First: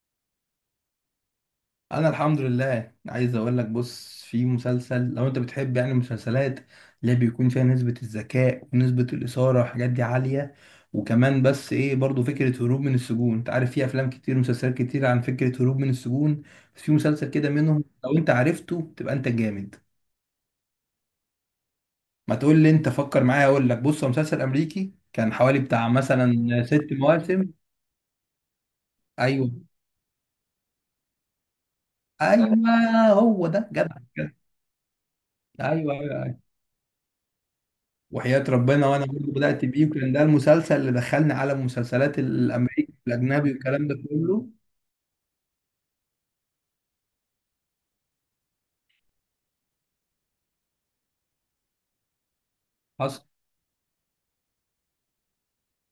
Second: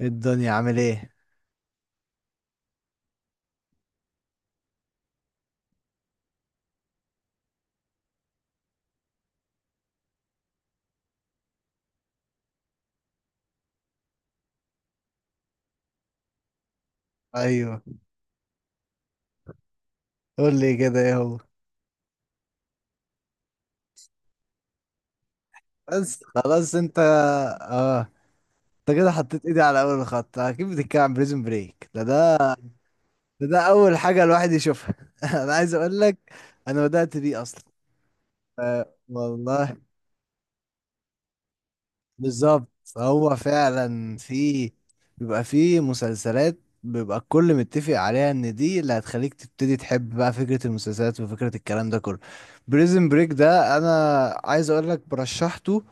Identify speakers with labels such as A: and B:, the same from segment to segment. A: الدنيا عامل ايه؟
B: انا الحمد لله، عايز اقول لك بص، في مسلسل لو انت بتحب يعني المسلسلات اللي بيكون فيها نسبة الذكاء ونسبة الإثارة والحاجات دي عالية، وكمان بس ايه برضو فكرة هروب من السجون. انت عارف في افلام كتير ومسلسلات كتير عن فكرة هروب من السجون، بس في مسلسل كده
A: ايوه.
B: منهم لو انت عرفته تبقى انت جامد.
A: قول لي كده ايه هو؟
B: ما تقول لي انت، فكر معايا. اقول لك بص، هو مسلسل امريكي كان حوالي بتاع
A: بس
B: مثلا
A: خلاص
B: ست
A: انت.
B: مواسم.
A: اه، انت كده حطيت
B: ايوه.
A: ايدي على اول خط، اكيد بتتكلم عن بريزون بريك. ده.
B: ايوه.
A: ده,
B: هو
A: ده
B: ده
A: اول
B: جدع
A: حاجه
B: جدع.
A: الواحد يشوفها. انا عايز
B: ايوه،
A: اقول
B: ايوه،
A: لك،
B: أيوه.
A: انا بدات بيه اصلا.
B: وحياة ربنا،
A: آه
B: وانا برضه بدأت
A: والله،
B: بيه، وكان ده المسلسل اللي دخلني على المسلسلات
A: بالظبط.
B: الامريكي
A: هو
B: والاجنبي والكلام ده
A: فعلا
B: كله.
A: في، بيبقى في مسلسلات، بيبقى الكل متفق عليها ان دي اللي هتخليك تبتدي تحب بقى فكره المسلسلات وفكره الكلام ده كله. بريزون
B: حصل.
A: بريك ده انا عايز اقول لك برشحته.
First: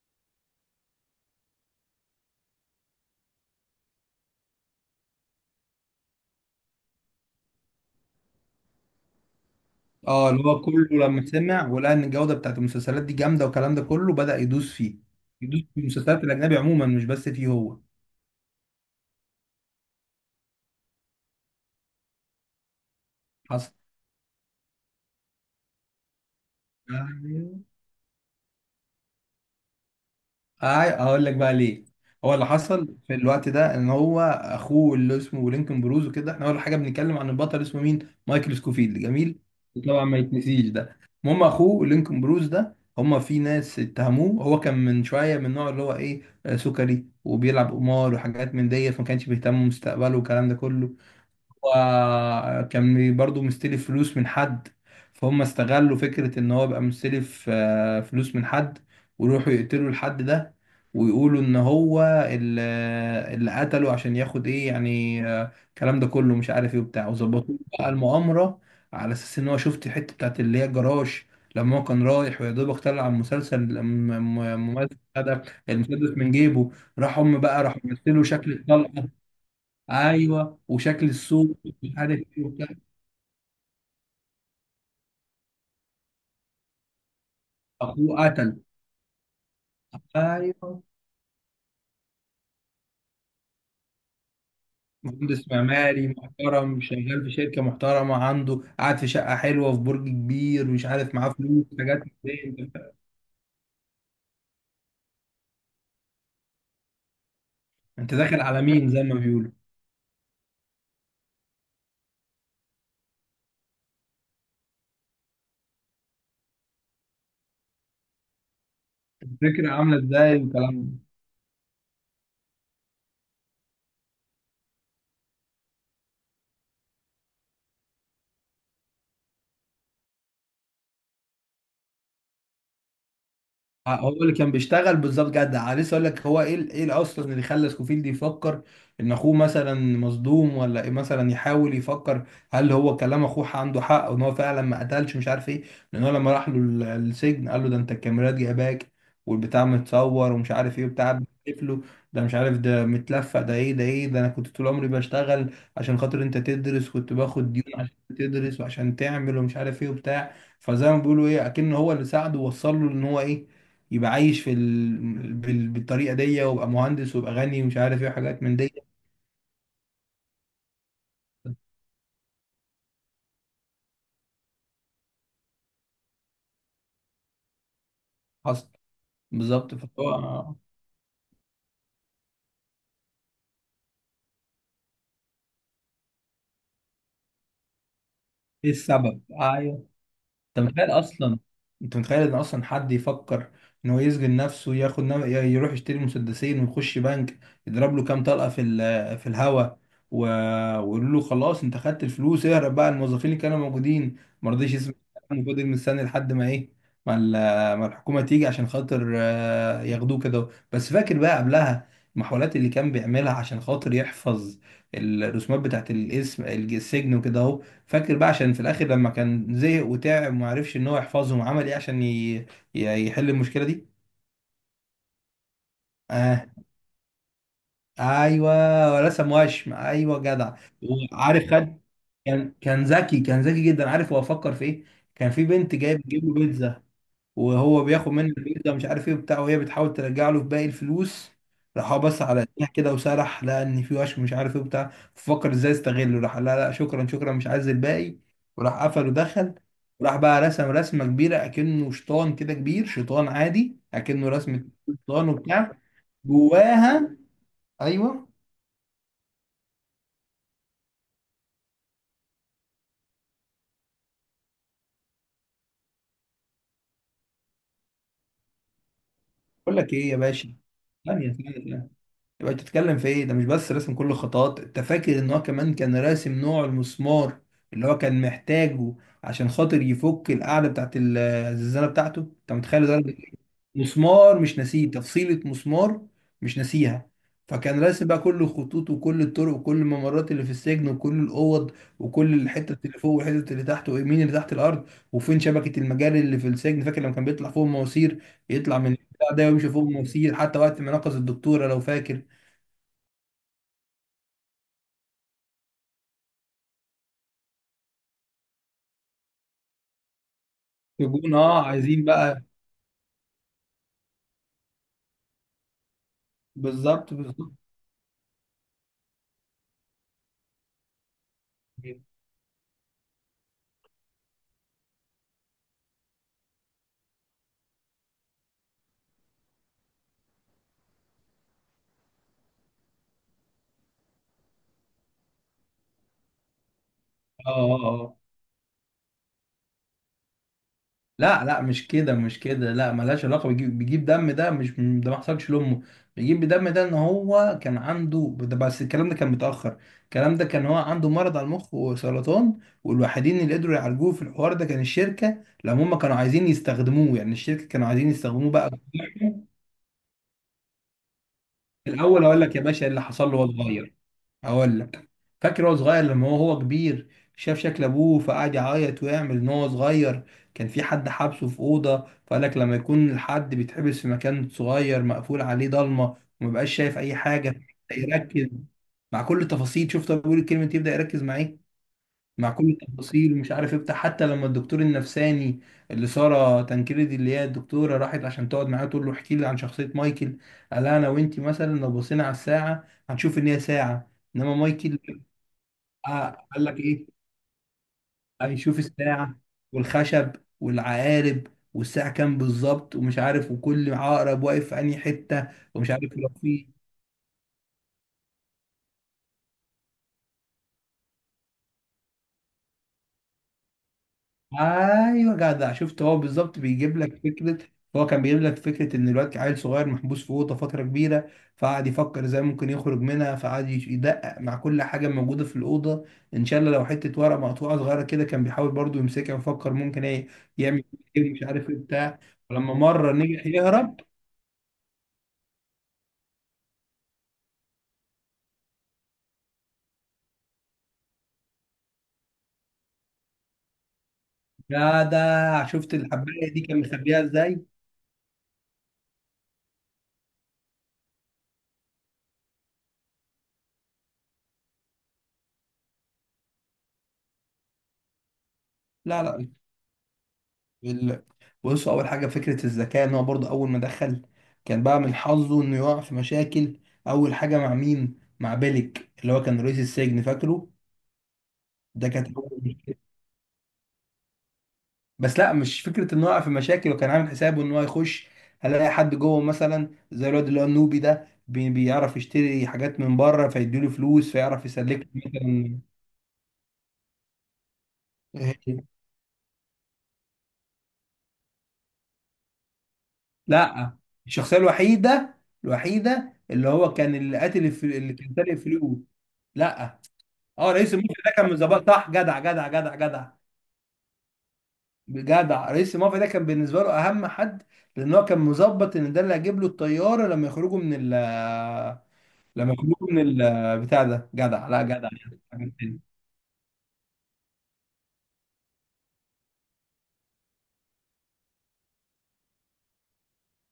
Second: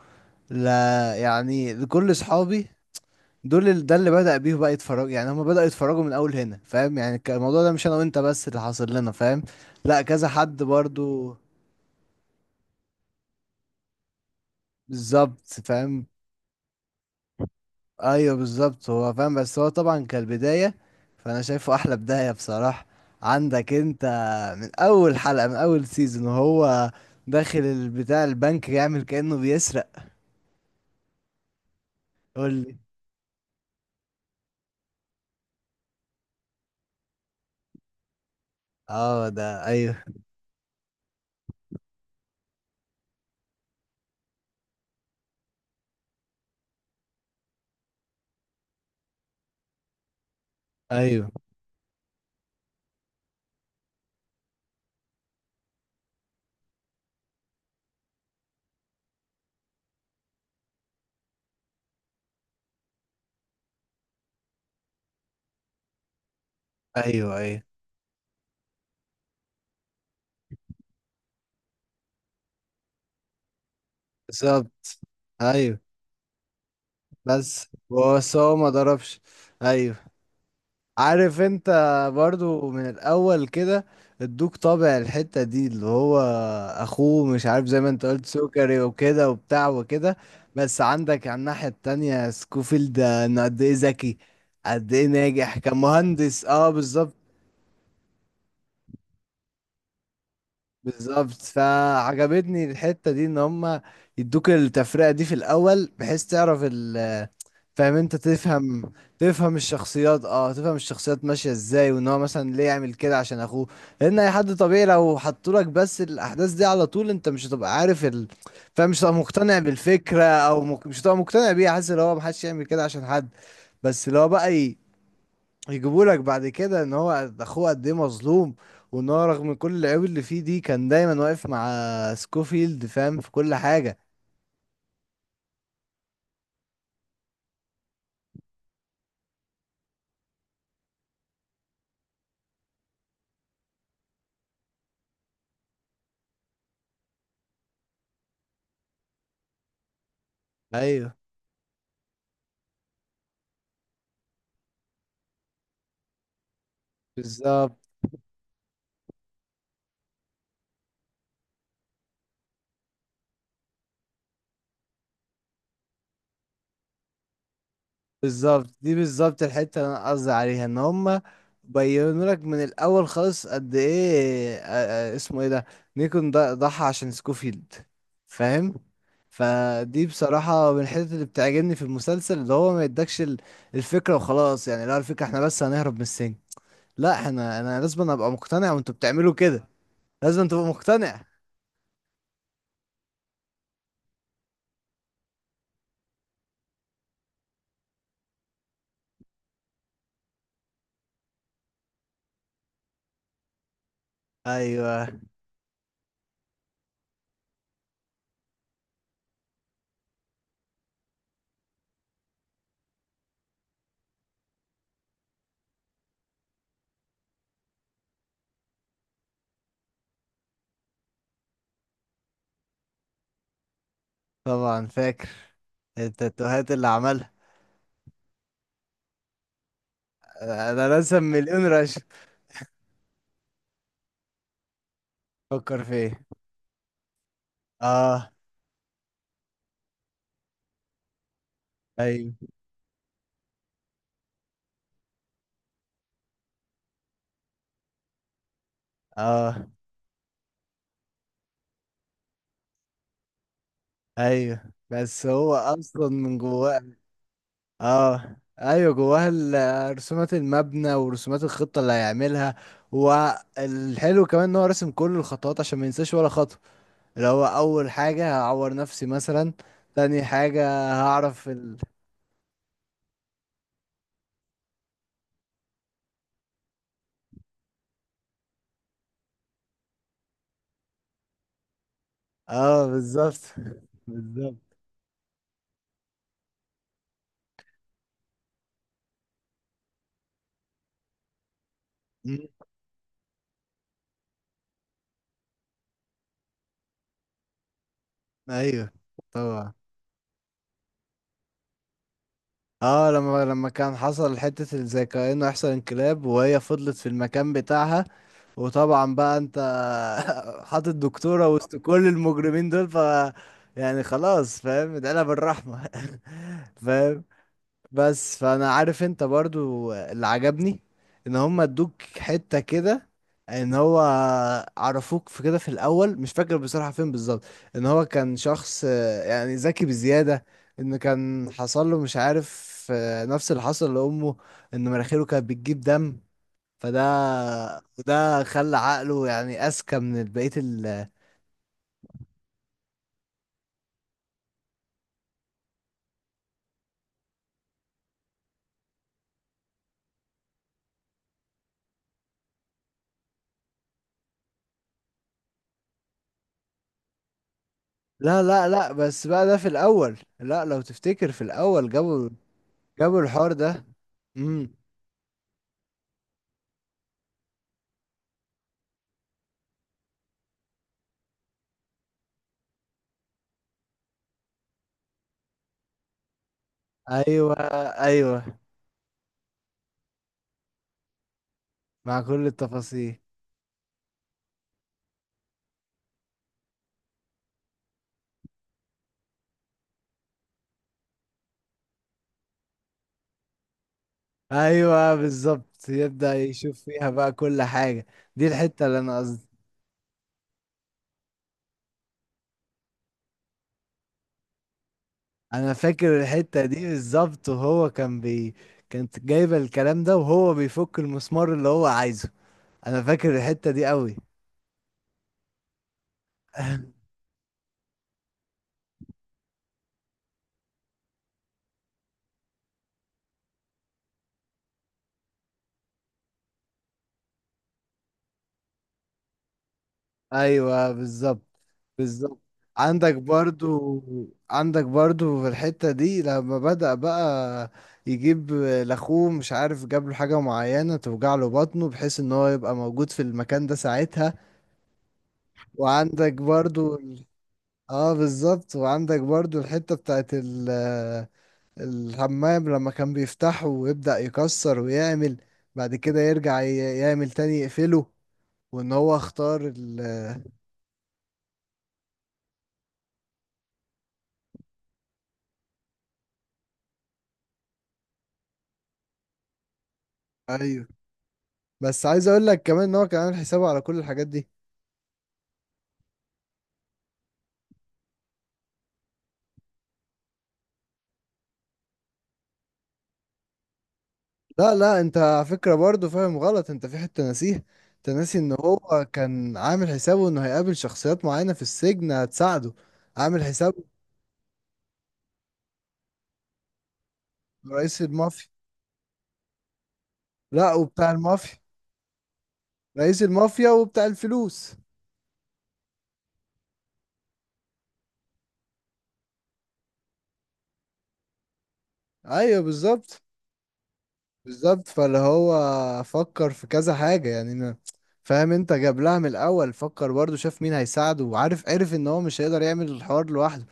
A: لا يعني كل اصحابي دول ده اللي بدأ بيه بقى يتفرج، يعني هم بدأوا يتفرجوا من اول هنا. فاهم يعني الموضوع ده مش انا وانت بس اللي حاصل لنا، فاهم؟ لا كذا
B: اه، اللي هو
A: حد
B: كله لما
A: برضو.
B: سمع ولقى ان الجودة بتاعت المسلسلات دي جامدة والكلام ده كله بدأ يدوس فيه،
A: بالظبط
B: يدوس في
A: فاهم.
B: المسلسلات الاجنبي عموما مش بس فيه هو.
A: ايوه بالظبط هو فاهم، بس هو طبعا كالبداية. فانا شايفه احلى بداية بصراحة. عندك انت من اول حلقة من اول سيزون وهو
B: حصل.
A: داخل البتاع البنك يعمل كأنه بيسرق.
B: أي- اقول لك بقى ليه. هو اللي
A: قول لي.
B: حصل في الوقت ده ان هو اخوه اللي اسمه لينكولن بروز وكده. احنا اول حاجه بنتكلم عن البطل اسمه مين؟ مايكل سكوفيلد،
A: اه
B: جميل.
A: ده ايوه.
B: طبعا ما يتنسيش ده. المهم اخوه لينكولن بروز ده، هما في ناس اتهموه. هو كان من شويه من النوع اللي هو ايه، سكري وبيلعب قمار وحاجات من دي، فما كانش بيهتم بمستقبله والكلام ده كله.
A: ايوه
B: هو كان برضه مستلف فلوس من حد، فهم استغلوا فكرة ان هو بقى مستلف، فلوس من حد، ويروحوا يقتلوا الحد ده، ويقولوا ان هو اللي اللي قتله عشان ياخد ايه يعني، الكلام ده كله مش عارف ايه وبتاع،
A: ايوه.
B: وظبطوا له
A: ايوه.
B: بقى المؤامرة. على اساس ان هو، شفت الحتة بتاعت اللي هي الجراج، لما هو كان رايح ويا دوبك طلع المسلسل
A: بالظبط.
B: ممثل ده
A: ايوه
B: المسدس من جيبه، راح هم بقى
A: بس
B: راح مثلوا
A: بس
B: شكل
A: هو ما
B: الطلقة،
A: ضربش. ايوه.
B: ايوه وشكل
A: عارف
B: السوق
A: انت؟
B: مش عارف ايه وبتاع،
A: برضو من الاول كده ادوك طابع الحتة دي، اللي هو اخوه مش عارف زي ما انت
B: اخوه
A: قلت
B: قتل.
A: سكري وكده وبتاع وكده.
B: ايوه.
A: بس عندك على الناحية التانية سكوفيلد، انه قد ايه ذكي، قد ايه
B: مهندس
A: ناجح
B: معماري
A: كمهندس. اه
B: محترم،
A: بالظبط.
B: شغال في شركه محترمه، عنده قاعد في شقه حلوه في برج كبير، مش عارف معاه
A: بالظبط
B: فلوس حاجات من دي.
A: فعجبتني
B: انت
A: الحتة دي ان هما يدوك التفرقة دي في الاول بحيث تعرف. فاهم؟
B: انت
A: انت
B: داخل على مين
A: تفهم.
B: زي ما بيقولوا.
A: تفهم الشخصيات، اه تفهم الشخصيات ماشيه ازاي، وان هو مثلا ليه يعمل كده عشان اخوه. لان اي حد طبيعي لو حطولك بس الاحداث دي على طول انت مش هتبقى عارف فاهم، مش هتبقى مقتنع
B: الفكره عامله
A: بالفكره
B: ازاي
A: او
B: والكلام ده.
A: مش هتبقى مقتنع بيها، حاسس ان هو محدش يعمل كده عشان حد. بس لو بقى يجيبولك بعد كده ان هو اخوه قد ايه مظلوم، وان هو رغم كل العيوب اللي فيه دي كان دايما واقف مع سكوفيلد، فاهم، في كل حاجه.
B: هو اللي كان بيشتغل بالظبط، جدع. لسه اقول لك، هو ايه ايه اصلا اللي خلى سكوفيلد يفكر ان اخوه مثلا مصدوم ولا إيه، مثلا يحاول يفكر هل هو كلام اخوه عنده حق وان هو فعلا ما قتلش مش عارف ايه. لان هو لما راح له السجن، قال له ده انت الكاميرات جايباك، والبتاع متصور ومش عارف ايه وبتاع
A: ايوه
B: بتلف له ده، مش عارف ده متلفق، ده ايه ده، ايه ده، انا كنت طول عمري بشتغل عشان خاطر انت تدرس، كنت باخد
A: بالظبط.
B: ديون عشان تدرس وعشان تعمل ومش عارف ايه وبتاع. فزي ما بيقولوا ايه، اكن هو اللي ساعده ووصل له ان هو ايه، يبقى عايش في بالطريقه دي ويبقى مهندس ويبقى غني ومش عارف ايه وحاجات من
A: بالظبط
B: دي.
A: دي بالظبط الحتة اللي انا قصدي عليها، ان هما بينوا لك من الاول خالص قد ايه اسمه ايه ده، نيكون ضحى عشان سكوفيلد.
B: حصل.
A: فاهم؟
B: بالظبط،
A: فدي
B: فهو.
A: بصراحة من الحتت اللي بتعجبني في المسلسل، اللي هو ما يدكش الفكرة وخلاص، يعني لا، الفكرة احنا بس هنهرب من السجن. لا احنا، انا لازم ابقى
B: ايه
A: مقتنع وانتوا
B: السبب،
A: بتعملوا كده.
B: ايوه.
A: لازم تبقى
B: انت متخيل
A: مقتنع.
B: اصلا، انت متخيل ان اصلا حد يفكر ان هو يسجن نفسه، يروح يشتري مسدسين ويخش بنك، يضرب له كام طلقه في في الهوا و... ويقول له خلاص انت خدت الفلوس اهرب بقى، الموظفين اللي كانوا موجودين ما رضيش يسمع
A: ايوه
B: الكلام وفضل مستني لحد ما ايه، ما, ال... ما الحكومه تيجي عشان خاطر، ياخدوه كده. بس فاكر بقى قبلها المحاولات اللي كان بيعملها عشان خاطر يحفظ الرسومات بتاعت الاسم السجن وكده اهو. فاكر بقى عشان في الاخر لما كان زهق وتعب وما عرفش ان هو يحفظهم، عمل ايه عشان يحل المشكله دي.
A: طبعا فاكر.
B: اه.
A: التاتوهات اللي عملها.
B: ايوه، رسم وشم، ايوه جدع.
A: انا رسم
B: وعارف،
A: مليون
B: خد،
A: رشة.
B: كان ذكي، كان ذكي جدا. عارف هو فكر في ايه؟ كان في بنت
A: فكر
B: جايه
A: فيه.
B: بتجيب له بيتزا، وهو بياخد منه
A: اه
B: البيتزا مش عارف ايه وبتاع، وهي بتحاول ترجع له باقي الفلوس، راح هو بس
A: ايوه.
B: على ايديها كده وسرح، لقى ان في وشم مش عارف ايه وبتاع، ففكر ازاي يستغله، راح لا لا شكرا شكرا مش عايز الباقي، وراح قفل ودخل،
A: اه
B: وراح بقى رسم رسمه كبيره اكنه شيطان كده كبير، شيطان عادي اكنه رسمه
A: ايوه بس
B: شيطان
A: هو
B: وبتاع.
A: اصلا من جواه.
B: جواها. ايوه.
A: اه ايوه جواها رسومات المبنى ورسومات الخطه اللي هيعملها. والحلو كمان ان هو راسم كل الخطوات عشان ما ينساش ولا خطوه. اللي هو اول حاجه هعور نفسي مثلا،
B: بقول لك ايه يا
A: تاني
B: باشا،
A: حاجه
B: ثانيه
A: هعرف
B: ثانيه ثانية. يبقى انت بتتكلم في ايه؟ ده مش بس رسم كل الخطوات، انت فاكر ان هو كمان كان راسم نوع المسمار اللي هو كان محتاجه عشان خاطر يفك القاعده بتاعت الزنزانه بتاعته. انت متخيل
A: اه
B: درجه ايه؟
A: بالظبط.
B: مسمار مش
A: بالظبط.
B: ناسيه تفصيله مسمار، مش ناسيها. فكان راسم بقى كل الخطوط وكل الطرق وكل الممرات اللي في السجن وكل الاوض، وكل
A: مم.
B: الحته اللي فوق والحته اللي تحت ومين اللي تحت الارض وفين شبكه المجاري اللي في السجن. فاكر لما كان بيطلع فوق المواسير؟ يطلع من
A: ايوه
B: البتاع ده ويمشي
A: طبعا.
B: فوق المواسير، حتى وقت ما نقص الدكتوره لو فاكر،
A: اه، لما كان حصل حتة زي كأنه يحصل انقلاب وهي فضلت في المكان بتاعها. وطبعا بقى انت، حاطط
B: يكون
A: دكتورة
B: اه
A: وسط
B: عايزين
A: كل
B: بقى.
A: المجرمين دول، ف يعني خلاص فاهم ادعيلها بالرحمة.
B: بالظبط،
A: فاهم؟
B: بالظبط.
A: بس فانا عارف انت برضو اللي عجبني، ان هم
B: اه،
A: ادوك حتة كده، ان هو عرفوك في كده في الاول، مش فاكر بصراحة فين بالظبط، ان هو كان شخص يعني ذكي بزيادة، ان كان حصل له مش عارف نفس اللي حصل لامه، ان مناخيره كانت بتجيب دم. فده
B: اه، اه.
A: وده خلى عقله يعني اذكى من بقية ال.
B: لا لا، مش كده مش كده، لا ملهاش علاقه بيجيب دم، ده مش ده، ما حصلش لامه. بيجيب دم ده ان هو كان عنده ده، بس الكلام ده كان متاخر. الكلام ده كان هو عنده مرض على المخ وسرطان، والوحيدين اللي قدروا يعالجوه في الحوار ده كان الشركه لما هم كانوا عايزين يستخدموه، يعني الشركه كانوا عايزين
A: لا
B: يستخدموه
A: لا
B: بقى.
A: لا بس بقى ده في الاول، لا لو تفتكر في الاول
B: في الاول
A: جابوا،
B: هقول لك يا باشا إيه اللي
A: جابوا
B: حصل له وهو
A: الحوار ده.
B: صغير.
A: امم
B: هقول لك، فاكر هو صغير، لما هو كبير، شاف شكل ابوه فقعد يعيط ويعمل. ان هو صغير كان في حد حابسه في اوضه، فقال لك لما يكون الحد بيتحبس في مكان صغير مقفول عليه ضلمه ومبقاش شايف اي
A: ايوه.
B: حاجه،
A: ايوه
B: يركز مع كل التفاصيل. شفت هو بيقول الكلمه دي، يبدا يركز معاك
A: مع كل
B: مع كل
A: التفاصيل.
B: التفاصيل ومش عارف ايه بتاع. حتى لما الدكتور النفساني اللي ساره تنكريدي اللي هي الدكتوره راحت عشان تقعد معاه تقول له احكي لي عن شخصيه مايكل، قال لها انا وانتي مثلا لو بصينا على الساعه هنشوف ان هي ساعه، انما مايكل،
A: ايوه بالظبط يبدأ
B: قال لك
A: يشوف
B: ايه،
A: فيها بقى كل حاجة، دي
B: هنشوف
A: الحتة اللي انا
B: الساعه
A: قصدي.
B: والخشب والعقارب والساعه كام بالظبط ومش عارف، وكل عقرب واقف في انهي حته
A: انا
B: ومش عارف
A: فاكر
B: لو
A: الحتة
B: في.
A: دي بالظبط وهو كان كانت جايبة الكلام ده وهو بيفك المسمار اللي هو عايزه. انا فاكر الحتة دي قوي.
B: ايوه جدع، شفت هو بالظبط بيجيب لك فكره، هو كان بيجيب لك فكره ان الواد عيل صغير محبوس في اوضه فتره كبيره، فقعد يفكر ازاي ممكن يخرج منها، فقعد يدقق مع كل حاجه موجوده في الاوضه. ان شاء الله لو حته ورقه مقطوعه صغيره كده كان بيحاول برضو يمسكها ويفكر ممكن ايه يعمل،
A: ايوه
B: ايه
A: بالظبط.
B: مش عارف ايه بتاع.
A: بالظبط
B: ولما مره
A: عندك
B: نجح يهرب.
A: برضو، عندك برضو في الحتة دي لما بدأ بقى يجيب لاخوه مش عارف جاب له حاجة معينة توجع له بطنه بحيث ان هو يبقى موجود في المكان ده ساعتها.
B: جدع، شفت
A: وعندك
B: الحبايه دي كان
A: برضو
B: مخبيها ازاي.
A: اه بالظبط، وعندك برضو الحتة بتاعت الحمام لما كان بيفتحه ويبدأ يكسر ويعمل، بعد كده يرجع يعمل تاني يقفله، وان هو
B: لا لا
A: اختار
B: ال- بصوا، اول حاجه فكره الذكاء ان هو برضه اول ما دخل كان بقى من حظه انه يقع في مشاكل. اول حاجه مع مين؟ مع بيلك اللي هو كان رئيس السجن، فاكره؟
A: ايوه بس
B: ده
A: عايز
B: كانت
A: اقول
B: اول
A: لك كمان ان
B: مشكله.
A: هو كان عامل حسابه على كل الحاجات دي.
B: بس لا مش فكره انه يقع في مشاكل، وكان عامل حسابه ان هو يخش هلاقي حد جوه، مثلا زي الواد اللي هو النوبي ده بيعرف يشتري حاجات من بره، فيديله فلوس فيعرف
A: لا لا،
B: يسلك
A: انت على فكرة
B: له.
A: برضه فاهم غلط، انت في حتة ناسيه. انت ناسي ان
B: مثلا؟
A: هو كان عامل حسابه انه هيقابل شخصيات معينة في السجن هتساعده. عامل حسابه.
B: لا، الشخصيه الوحيده، الوحيده اللي هو كان، اللي
A: رئيس
B: اللي كان
A: المافيا.
B: سارق فلوس. لا. اه
A: لا
B: رئيس
A: وبتاع
B: المافيا ده كان من
A: المافيا.
B: ظباط، صح، جدع جدع جدع
A: رئيس
B: جدع.
A: المافيا وبتاع الفلوس.
B: جدع، رئيس المافيا ده كان بالنسبه له اهم حد، لان هو كان مظبط ان ده اللي هيجيب له الطياره لما يخرجوا من ال،
A: ايوه
B: لما يخرجوا
A: بالظبط.
B: من ال بتاع ده، جدع، لا
A: بالظبط
B: جدع.
A: فاللي
B: حاجة
A: هو
B: تانية.
A: فكر في كذا حاجة، يعني أنا فاهم، انت جاب لها من الاول، فكر برضه شاف مين هيساعده، وعارف عرف ان هو مش هيقدر يعمل الحوار لوحده،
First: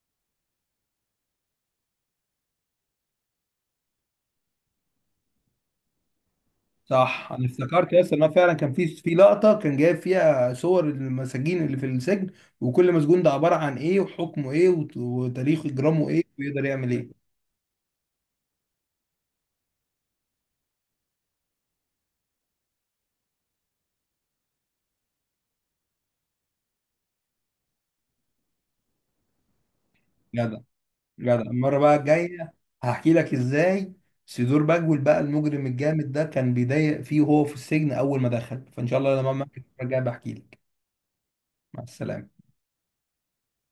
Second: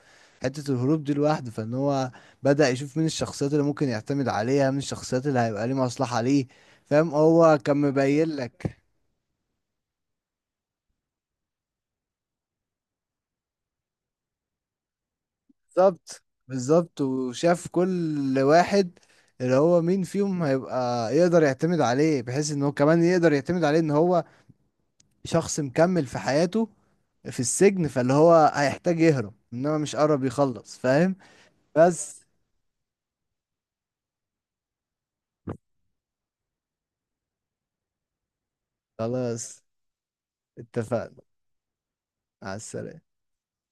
A: حتة الهروب دي لوحده. فان هو بدأ يشوف مين الشخصيات اللي ممكن يعتمد عليها، مين الشخصيات اللي هيبقى ليه مصلحة ليه. فاهم؟
B: صح، انا
A: هو كان
B: افتكرت يا اسطى، ان
A: مبين
B: هو فعلا كان
A: لك.
B: في في لقطه كان جايب فيها صور المساجين اللي في السجن، وكل مسجون ده عباره عن ايه، وحكمه ايه، وتاريخ اجرامه
A: بالظبط.
B: ايه، ويقدر يعمل
A: بالظبط
B: ايه.
A: وشاف كل واحد، اللي هو مين فيهم هيبقى يقدر يعتمد عليه، بحيث ان هو كمان يقدر يعتمد عليه ان هو شخص مكمل في حياته في السجن، فاللي هو هيحتاج يهرب، انما مش قرب
B: جدع،
A: يخلص، فاهم؟
B: جدع. المرة بقى
A: بس
B: الجاية هحكي لك ازاي سيدور بجول بقى، المجرم الجامد ده كان بيضايق فيه وهو في السجن أول ما دخل. فإن شاء الله لما أعمل المرة
A: خلاص،
B: الجاية بحكي لك.
A: اتفقنا.
B: مع السلامة.
A: على السلامة.